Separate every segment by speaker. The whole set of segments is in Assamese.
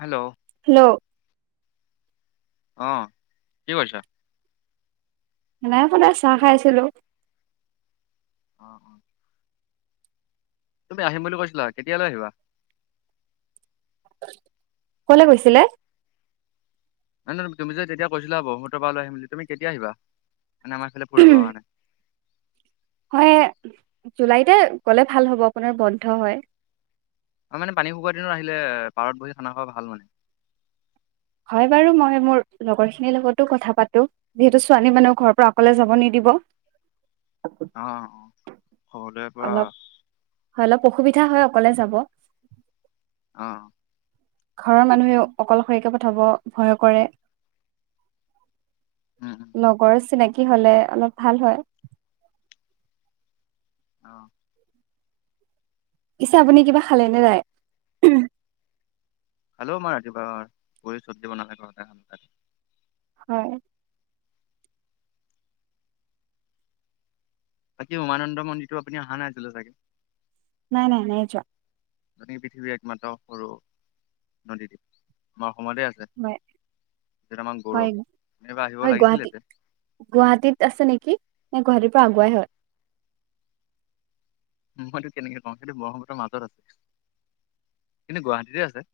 Speaker 1: হেল্ল'
Speaker 2: হেল্ল'
Speaker 1: অ' কি কৰিছ
Speaker 2: বনাই পেলাই চাহ খাইছিলোঁ
Speaker 1: অ, অ, তুমি আহিম বুলি কৈছিলা। কেতিয়ালৈ আহিবা?
Speaker 2: কলৈ গৈছিলে?
Speaker 1: নাই ন তুমি যে তেতিয়া কৈছিলা ব্ৰহ্মপুত্ৰ পাৰলৈ আহিম বুলি তুমি কেতিয়া আহিবা? মানে আমাৰ ফালে ফুৰিব অহা নাই।
Speaker 2: হয়, জুলাইতে গ'লে ভাল হ'ব আপোনাৰ বন্ধ হয়।
Speaker 1: আৰু মানে পানী শুকোৱাৰ দিনত আহিলে পাৰত বহি খানা খোৱা ভাল মানে।
Speaker 2: হয় বাৰু মই মোৰ লগৰ খিনিৰ লগতো কথা পাতো, যিহেতু ছোৱালী মানুহ ঘৰৰ পৰা অকলে যাব নিদিব।
Speaker 1: অ, অ, সৰদয় পৰা
Speaker 2: অলপ হয় অলপ অসুবিধা হয় অকলে যাব।
Speaker 1: অ'।
Speaker 2: ঘৰৰ মানুহেও অকলশৰীয়াকে পঠাব ভয় কৰে।
Speaker 1: উম উম
Speaker 2: লগৰ চিনাকী হ'লে অলপ ভাল হয়।
Speaker 1: অ'।
Speaker 2: পিছে আপুনি কিবা খালে নে নাই।
Speaker 1: খালো মই ৰাতিপুৱাসাজ পুৰি চব্জি বনালে ঘৰতে খালো।
Speaker 2: হয়।
Speaker 1: বাকী উমানন্দ মন্দিৰটো আপুনি অহা নাছিলে চাগে।
Speaker 2: নাই নাই নাই যোৱা
Speaker 1: নদী পৃথিৱীৰ একমাত্ৰ সৰু নদীদ্বীপ আমাৰ অসমতে আছে।
Speaker 2: হয়
Speaker 1: যিটো আমাৰ গৌৰৱ
Speaker 2: হয়,
Speaker 1: এইবাৰ আহিব
Speaker 2: হয়
Speaker 1: লাগিছিলে
Speaker 2: গুৱাহাটী
Speaker 1: ইয়াতে
Speaker 2: গুৱাহাটীত আছে নেকি? ন গুৱাহাটীৰ পৰা আগুৱাই হয়।
Speaker 1: মইতো কেনেকে কওঁ সেইটো বগতৰ মাজৰ আছে কিন্তু গুৱাহাটীতে আছে।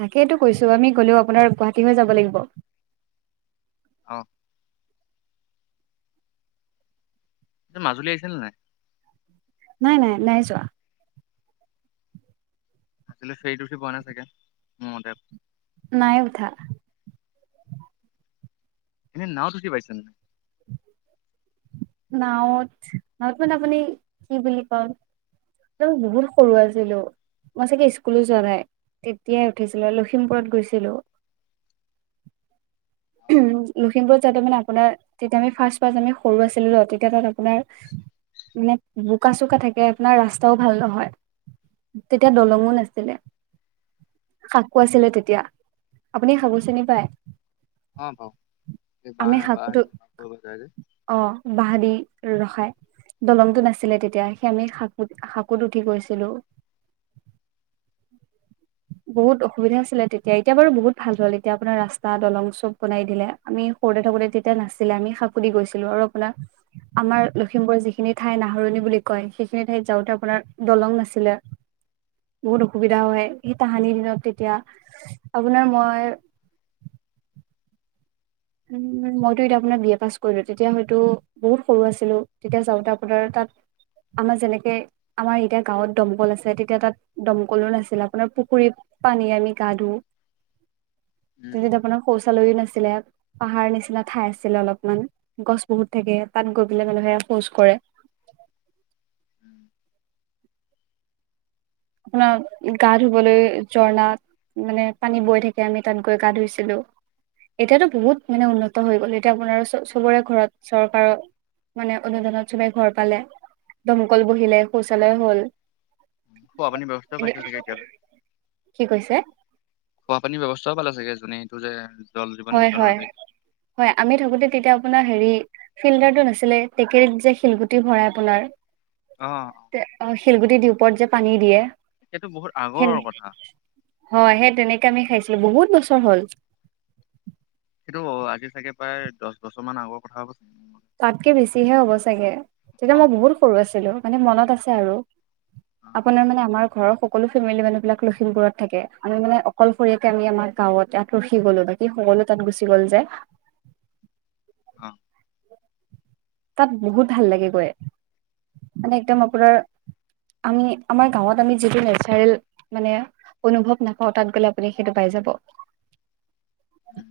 Speaker 2: তাকেইটো কৈছো আমি গলেও আপোনাৰ গুৱাহাটী হৈ যাব লাগিব।
Speaker 1: অ'। তই মাজুলী আহিছিলি নে নাই?
Speaker 2: নাই নাই নাই যোৱা।
Speaker 1: আজিলে ফেৰিত উঠি পোৱা নাই চাগে, মোৰ মতে।
Speaker 2: নাই উঠা।
Speaker 1: এনে নাওঁত উঠি পাইছানে নাই
Speaker 2: নওত নাওত মানে আপুনি কি বুলি কওঁ এ বহুত সৰু আছিলো। মই চাগে স্কুলো যোৱা নাই তেতিয়াই উঠিছিলো লখিমপুৰত গৈছিলো
Speaker 1: [inaudible]
Speaker 2: উম লখিমপুৰত যাওতে মানে আপোনাৰ তেতিয়া আমি ফাচ ফাচ আমি সৰু আছিলো তেতিয়া তাত আপোনাৰ মানে বোকা চোকা থাকে আপোনাৰ ৰাস্তাও ভাল নহয়। তেতিয়া দলঙো নাছিলে। শাকো আছিলে তেতিয়া আপুনি খাব চিনি পায়
Speaker 1: অ পাও, এ বা
Speaker 2: আমি শাকুটো
Speaker 1: বাহ'তে ফুৰিব যায় যে।
Speaker 2: ৰখায়। দলংটো নাছিলে তেতিয়া সেই আমি শাকু শাকুত উঠি গৈছিলো।
Speaker 1: [inaudible]
Speaker 2: বহুত অসুবিধা আছিলে তেতিয়া এতিয়া বাৰু বহুত ভাল হ'ল এতিয়া আপোনাৰ ৰাস্তা দলং চব বনাই দিলে। আমি সৰুতে থাকোতে তেতিয়া নাছিলে আমি সাকু দি গৈছিলো আৰু আপোনাৰ আমাৰ লখিমপুৰৰ যিখিনি ঠাই নাহৰণি বুলি কয় সেইখিনি ঠাইত যাওঁতে আপোনাৰ দলং নাছিলে। বহুত অসুবিধা হয়, সেই তাহানি দিনত তেতিয়া আপোনাৰ মই। উ মইতো এতিয়া আপোনাৰ বি এ পাছ কৰিলো। তেতিয়া হয়তো বহুত সৰু আছিলো। তেতিয়া চাওঁতে আপোনাৰ তাত। আমাৰ যেনেকে, আমাৰ এতিয়া গাঁৱত দমকল আছে। তেতিয়া তাত দম কলো নাছিল, আপোনাৰ পুখুৰীত। পানী আনি গা ধো।
Speaker 1: [inaudible]
Speaker 2: তেতিয়া
Speaker 1: উম
Speaker 2: আপোনাৰ শৌচালয়ো নাছিলে। পাহাৰ নিচিনা ঠাই আছিলে অলপমান। গছ বহুত থাকে, তাত গৈ পেলাই মানুহে শৌচ কৰে,
Speaker 1: উম
Speaker 2: আপোনাৰ গা ধুবলৈ জৰ্ণাক। মানে পানী বৈ থাকে, আমি তাত গৈ গা ধুইছিলো। এতিয়াতো বহুত মানে উন্নত হৈ গ'ল। এতিয়া আপোনাৰ চ চবৰে ঘৰত চৰকাৰৰ। মানে অনুদানত চবেই ঘৰ পালে। দমকল বহিলে, শৌচালয় হ'ল।
Speaker 1: খোৱাপানীৰ ব্যৱস্থাও
Speaker 2: এনে
Speaker 1: পাইছে চাগে এতিয়ালৈ।
Speaker 2: কি কৈছে
Speaker 1: খোৱাপানীৰ ব্যৱস্থা। চব ভালে আ চাগে। জুনে যে জল জীৱন
Speaker 2: হয়
Speaker 1: মিছনৰ
Speaker 2: হয়,
Speaker 1: যে
Speaker 2: হয় আমি থাকোতে তেতিয়া আপোনাৰ হেৰি। ফিল্ডাৰটো নাছিলে। টেকেলীত যে শিলগুটি ভৰাই আপোনাৰ।
Speaker 1: অ অ।
Speaker 2: শিলগুটি দি ওপৰত যে পানী দিয়ে।
Speaker 1: সেইটো বহুত আগৰ
Speaker 2: সেইটোৱেই,
Speaker 1: কথা
Speaker 2: হয় সেই তেনেকে আমি খাইছো। বহুত বছৰ হ'ল।
Speaker 1: এইটো, আজি চাগে প্ৰায় দহ বছৰ মান আগৰ কথা হ'ব। চাগে। মোৰ মতে।
Speaker 2: তাতকে, বেছিহে হ'ব চাগে। তেতিয়া
Speaker 1: অ
Speaker 2: মই বহুত সৰু আছিলো, মানে মনত আছে আৰু।
Speaker 1: অ
Speaker 2: আপোনাৰ মানে আমাৰ ঘৰত। সকলো ফেমেলি মানুহ বিলাক লখিমপুৰত থাকে। আমি মানে অকলশৰীয়াক আমি আমাৰ গাঁৱত ইয়াত ৰখি গ'লো, বাকি সকলো তাত গুচি গ'ল যে।
Speaker 1: অহ্।
Speaker 2: তাত বহুত ভাল লাগে গৈ। মানে একদম আপোনাৰ। আমি, আমাৰ গাঁৱত আমি যিটো নেচাৰেল, মানে অনুভৱ নাপাওঁ তাত গলে আপুনি সেইটো পাই। যাব।
Speaker 1: উম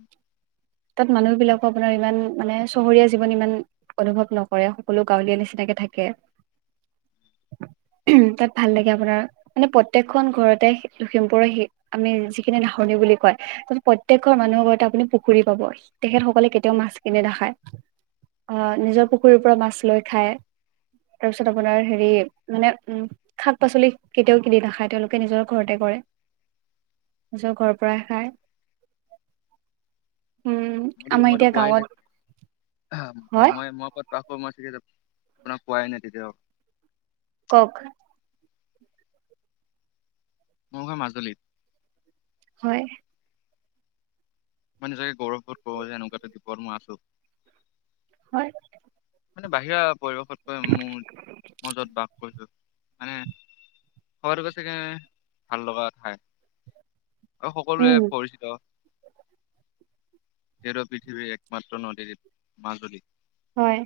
Speaker 2: তাত মানুহ বিলাকো আপোনাৰ ইমান, মানে চহৰীয়া জীৱন ইমান। অনুভৱ নকৰে। সকলো গাঁৱলীয়া নিচিনাকে থাকে।
Speaker 1: [unintelligible]
Speaker 2: উহ্ তাত ভাল লাগে আপোনাৰ। মানে প্ৰত্যেকখন ঘৰতে সেই লখিমপুৰৰ হে আমি যিখিনি নাহৰ বুলি কয়, প্ৰতেকৰ মানুহৰ ঘৰতে আপুনি পুখুৰী পাব। তেখেত সকলে কেতিয়াও মাছ কিনে নাখায়। আ, নিজৰ
Speaker 1: উম
Speaker 2: পুখুৰীৰ পৰা মাছ লৈ খায়। তাৰ পিছত আপোনাৰ হেৰি, মানে উম্ শাক পাচলি কেতিয়াও কিনি নাখায় তেওঁলোকে নিজৰ ঘৰতে কৰে।
Speaker 1: উ [unintelligible]
Speaker 2: নিজৰ ঘৰৰ পৰাহে খায়।
Speaker 1: [unintelligible]
Speaker 2: উম্,
Speaker 1: মইতো
Speaker 2: আমাৰ
Speaker 1: মইতো
Speaker 2: এতিয়া
Speaker 1: কোৱাই নাই
Speaker 2: গাঁৱত। হয়
Speaker 1: অ' মই, মই ক'ত বাস কৰো, মই চাগে আপোনাক কোৱাই নাই কেতিয়াও।
Speaker 2: ক'ক
Speaker 1: মোৰ ঘৰ মাজুলীত।
Speaker 2: হয়
Speaker 1: মই নিজকে গৌৰৱ বোধ কৰো, যে এনেকুৱা এটা দ্বীপত মই আছোঁ।
Speaker 2: হয়
Speaker 1: মানে, বাহিৰা পৰিৱেশতকৈ মোৰ ম'জত বাস কৰিছো মানে। হয় গৈ, চাগে ভাল লগা ঠাই। অ', সকলোৱে
Speaker 2: উম
Speaker 1: পৰিচিত। তেৰ পৃথিৱীৰ একমাত্ৰ নদীদ্বীপ মাজুলী।
Speaker 2: হয়।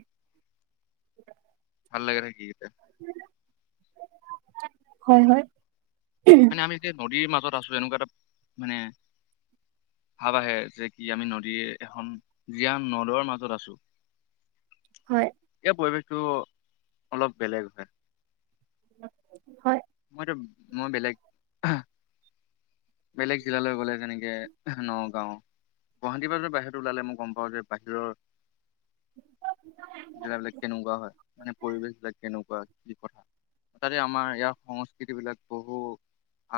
Speaker 1: ভাল লাগে থাকিয়া
Speaker 2: হয় হয়।
Speaker 1: মানে আমি যেতিয়া নদীৰ মাজত আছো এনেকুৱা এটা মানে ভাব আহে যে কি আমি নদীৰ এখন জীয়াম নদৰ মাজত আছো।
Speaker 2: হয়
Speaker 1: এ পৰিৱেশটো অলপ বেলেগ হয়।
Speaker 2: হয়
Speaker 1: মইত মই বেলেগ বেলেগ জিলালৈ গ'লে তেনেকে নগাঁও গুৱাহাটীৰ পৰাদি বাহিৰত ওলালে মই গম পাওঁ যে বাহিৰৰ জেগাবিলাক কেনেকুৱা হয় মানে পৰিবেশ বিলাক কেনেকুৱা কি কথা? তঠতে আমাৰ ইয়াৰ সংস্কৃতিবিলাক বহু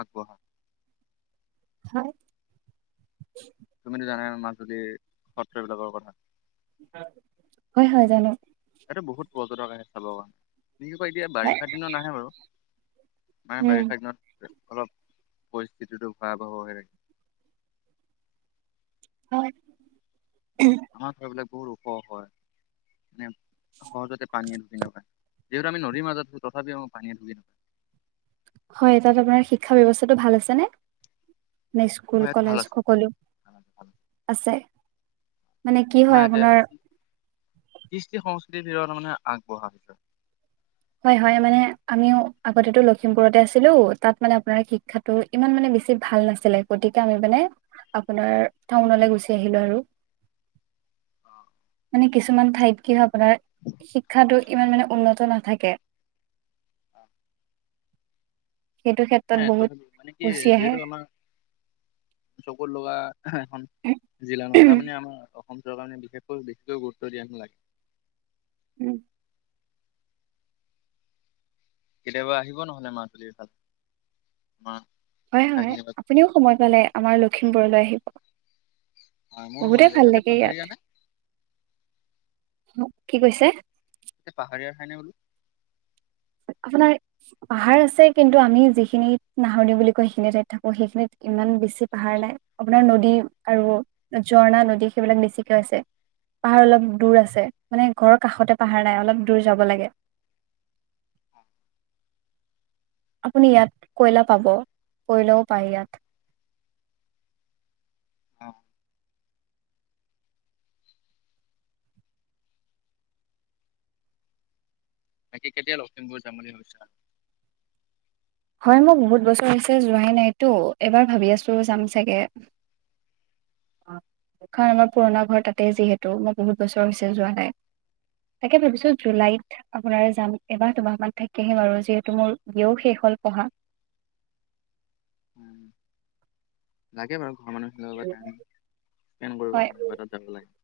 Speaker 1: আগবঢ়া।
Speaker 2: হয়।
Speaker 1: তুমিতো জানা মাজুলীৰ সত্ৰবিলাকৰ কথা।
Speaker 2: হয়, হয়, জানো।
Speaker 1: এইটো বহুত পৰ্যটক আহে চাবৰ কাৰণে। নকি কয় এতিয়া
Speaker 2: হয়
Speaker 1: বাৰিষা দিনত নাহে বাৰু, মানে
Speaker 2: উম
Speaker 1: বাৰিষা দিনত অলপ পৰিস্থিতিটো ভয়াবহ
Speaker 2: হয়।
Speaker 1: আমাৰ ঘৰবিলাক বহুত ওখ হয়, মানে সহজতে পানীয়ে ধুকি নাপাই। যিহেতু আমি নদীৰ মাজত থাকো তথাপিও আমাক পানীয়ে ঢুকি নাপাই।
Speaker 2: হয় তাত আপোনাৰ শিক্ষা ব্যৱস্থটো ভাল আছেনে? স্কুল
Speaker 1: হয় ইয়াত ভাল
Speaker 2: কলেজ
Speaker 1: আছে
Speaker 2: সকলো
Speaker 1: ভাল আছে ভাল আছে
Speaker 2: আছে। মানে কি হয়
Speaker 1: আমাৰ ইয়াতে
Speaker 2: আপোনাৰ
Speaker 1: কৃষ্টি-সংস্কৃতিৰ ভিতৰত মানে আগবঢ়া হৈছে।
Speaker 2: হয় হয় মানে আমিও আগতেটো লখিমপুৰতে আছিলো তাত মানে আপোনাৰ শিক্ষাটো ইমান মানে বেছি ভাল নাছিলে গতিকে আমি মানে আপোনাৰ টাউন গুচি আহিলো আৰু।
Speaker 1: [inaudible]
Speaker 2: মানে কিছুমান ঠাইত কি হয় আপোনাৰ শিক্ষাটো ইমান মানে উন্নত নাথাকে।
Speaker 1: অ।
Speaker 2: সেইটো
Speaker 1: হ
Speaker 2: ক্ষেত্ৰত
Speaker 1: তথ
Speaker 2: বহুত
Speaker 1: মানে কি
Speaker 2: গুচি আহে
Speaker 1: যিহেতু আমাৰ চকুৰ লগা এখন জিলা নহয় তাৰমানে আমাৰ অসম চৰকাৰ কাৰণে বিশেষকৈ বেছিকৈ গুৰুত্ব দিয়া নালাগে
Speaker 2: উম।
Speaker 1: কেতিয়াবা আহিব নহলে মাজুলীৰ ফালে মাহ
Speaker 2: হয় হয় আপুনিও সময় পালে আমাৰ লক্ষিমপুৰলৈ আহিব।
Speaker 1: হয় মোৰো মন
Speaker 2: বহুৰে
Speaker 1: যায়
Speaker 2: ভাল
Speaker 1: তাতে
Speaker 2: লাগে
Speaker 1: পাহাৰীয়া
Speaker 2: ইয়াত।
Speaker 1: নে
Speaker 2: কি কৈছে?
Speaker 1: এয়া পাহাৰীয়াৰ ঠাই নে বোলো?
Speaker 2: আপোনাৰ পাহাৰ আছে কিন্তু আমি যিখিনিত নাহৰ দিও বুলি কয়, সেইখিনি ঠাইত থাকো সেইখিনিত ইমান বেছি পাহাৰ নাই, আপোনাৰ নদী আৰু ঝৰ্ণা, নদী, সেইবিলাক বেছিকে আছে। পাহাৰ অলপ দূৰ আছে মানে ঘৰৰ কাষতে পাহাৰ নাই অলপ দূৰ যাব লাগে।
Speaker 1: [inaudible]
Speaker 2: আপুনি ইয়াত কয়লা পাব কয়লাও পায় ইয়াত।
Speaker 1: অ'। বাকি কেতিয়া লখিমপুৰ যাম বুলি ভাবিছা?
Speaker 2: হয় মোক বহুত বছৰ হৈছে যোৱাই নাইতো এবাৰ ভাবি আছো চাম চাগে। খন আমাৰ পুৰণা ঘৰ তাতে যিহেতু মই বহুত বছৰ হৈছে যোৱা নাই। তাকে ভাবিছো জুলাইত আপোনাৰ যাম এবাৰ দুমাহমান থাকি আহিম আৰু যিহেতু মোৰ বিয়েও শেষ হ'ল। অহা
Speaker 1: উ লাগে বাৰু ঘ মানুহখিনাই স্পে কৰিব পৰা
Speaker 2: হয়
Speaker 1: নাই বা তাত যাব লাগে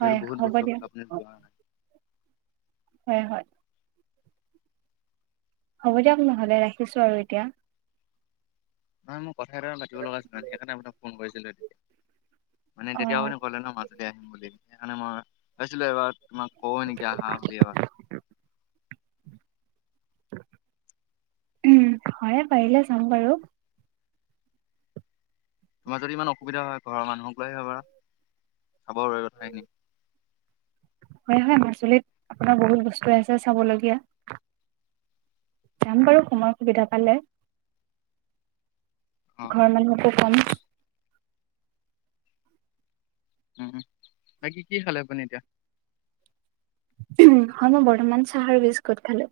Speaker 2: হয়
Speaker 1: বহুত
Speaker 2: হ'ব দিয়ক
Speaker 1: বৰসলপনি যাই
Speaker 2: হয়। হয়। হ'ব দিয়ক নহলে ৰাখিছো আৰু এতিয়া
Speaker 1: নহয়, মোৰ কথা এটা পাতিব লগা আছিলে, সেইকাৰণে আপোনাক ফোন কৰিছিলো। তেতিয়া মানে
Speaker 2: অ
Speaker 1: তেতিয়া আপোনি কলে ন মাজুলী আহিম বুলি সেইকাৰণে মই ভাবিছিলো এবাৰ তোমাক কও নেকি আহা বুলি এবাৰ
Speaker 2: উম হয়ে পাৰিলে যাম বাৰু
Speaker 1: তোমাৰ যদি ইমান অসুবিধা হয়, ঘৰৰ মানুহক লৈ আহিব পাৰা। খাব আৰু কথাখিনিম [inaudible]
Speaker 2: হয় হয় মাচুলিত আপোনাৰ বহুত বস্তু আছে চাবলগীয়া যাম বাৰু কয় সময় সুবিধা পালে
Speaker 1: অ',
Speaker 2: ঘৰ মানুহকো ক'ম।
Speaker 1: উম উ বাকী কি খালে আপুনি এতিয়া
Speaker 2: হয় মই বৰ্তমান চাহ আৰু বিস্কুট খালো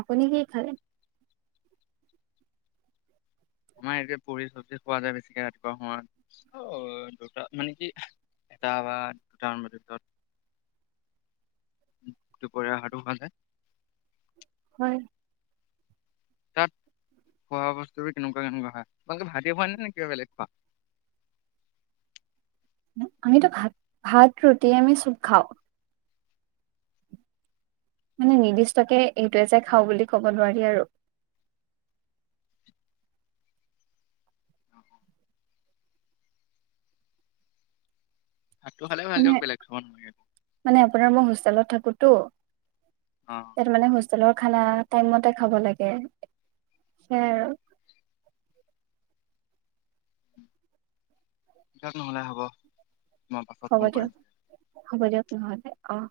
Speaker 2: আপুনি কি খালে
Speaker 1: আমাৰ এতিয়া পুৰি-চবজি খোৱা যায় বেছিকে ৰাতিপুৱা সময়ত। ত' দুটা মানে কি এটা বা দুটা মান বজাৰ পিছত দুপৰীয়া আহাৰ টো খালে
Speaker 2: হয়।
Speaker 1: তাত খোৱা বস্তু কেনেকুৱা কেনেকুৱা হয় আপোনালোকে ভাতে খোৱা নে নে কিবা বেলেগ খোৱা
Speaker 2: আমিতো ভাত -ভাত, ৰুটি আমি চব খাওঁ। মানে নিৰ্দিষ্টকে এইটোৱে যে খাওঁ বুলি ক'ব নোৱাৰি আৰু।
Speaker 1: ভাতটো খালে ভাল
Speaker 2: মানে
Speaker 1: দিয়ক বেলেগ খাব নালাগে।
Speaker 2: মানে আপোনাৰ মই হোষ্টেলত থাকোতো
Speaker 1: অ',
Speaker 2: ইয়াত মানে হোষ্টেলৰ খানা টাইম মতে খাব লাগে। সেইয়াই আৰু।
Speaker 1: দিয়ক নহ'লে হ'ব। মই পাছত
Speaker 2: হ'ব
Speaker 1: ফোন
Speaker 2: দিয়ক
Speaker 1: কৰিম।
Speaker 2: হ'ব দিয়ক নহ'লে। অ'হ।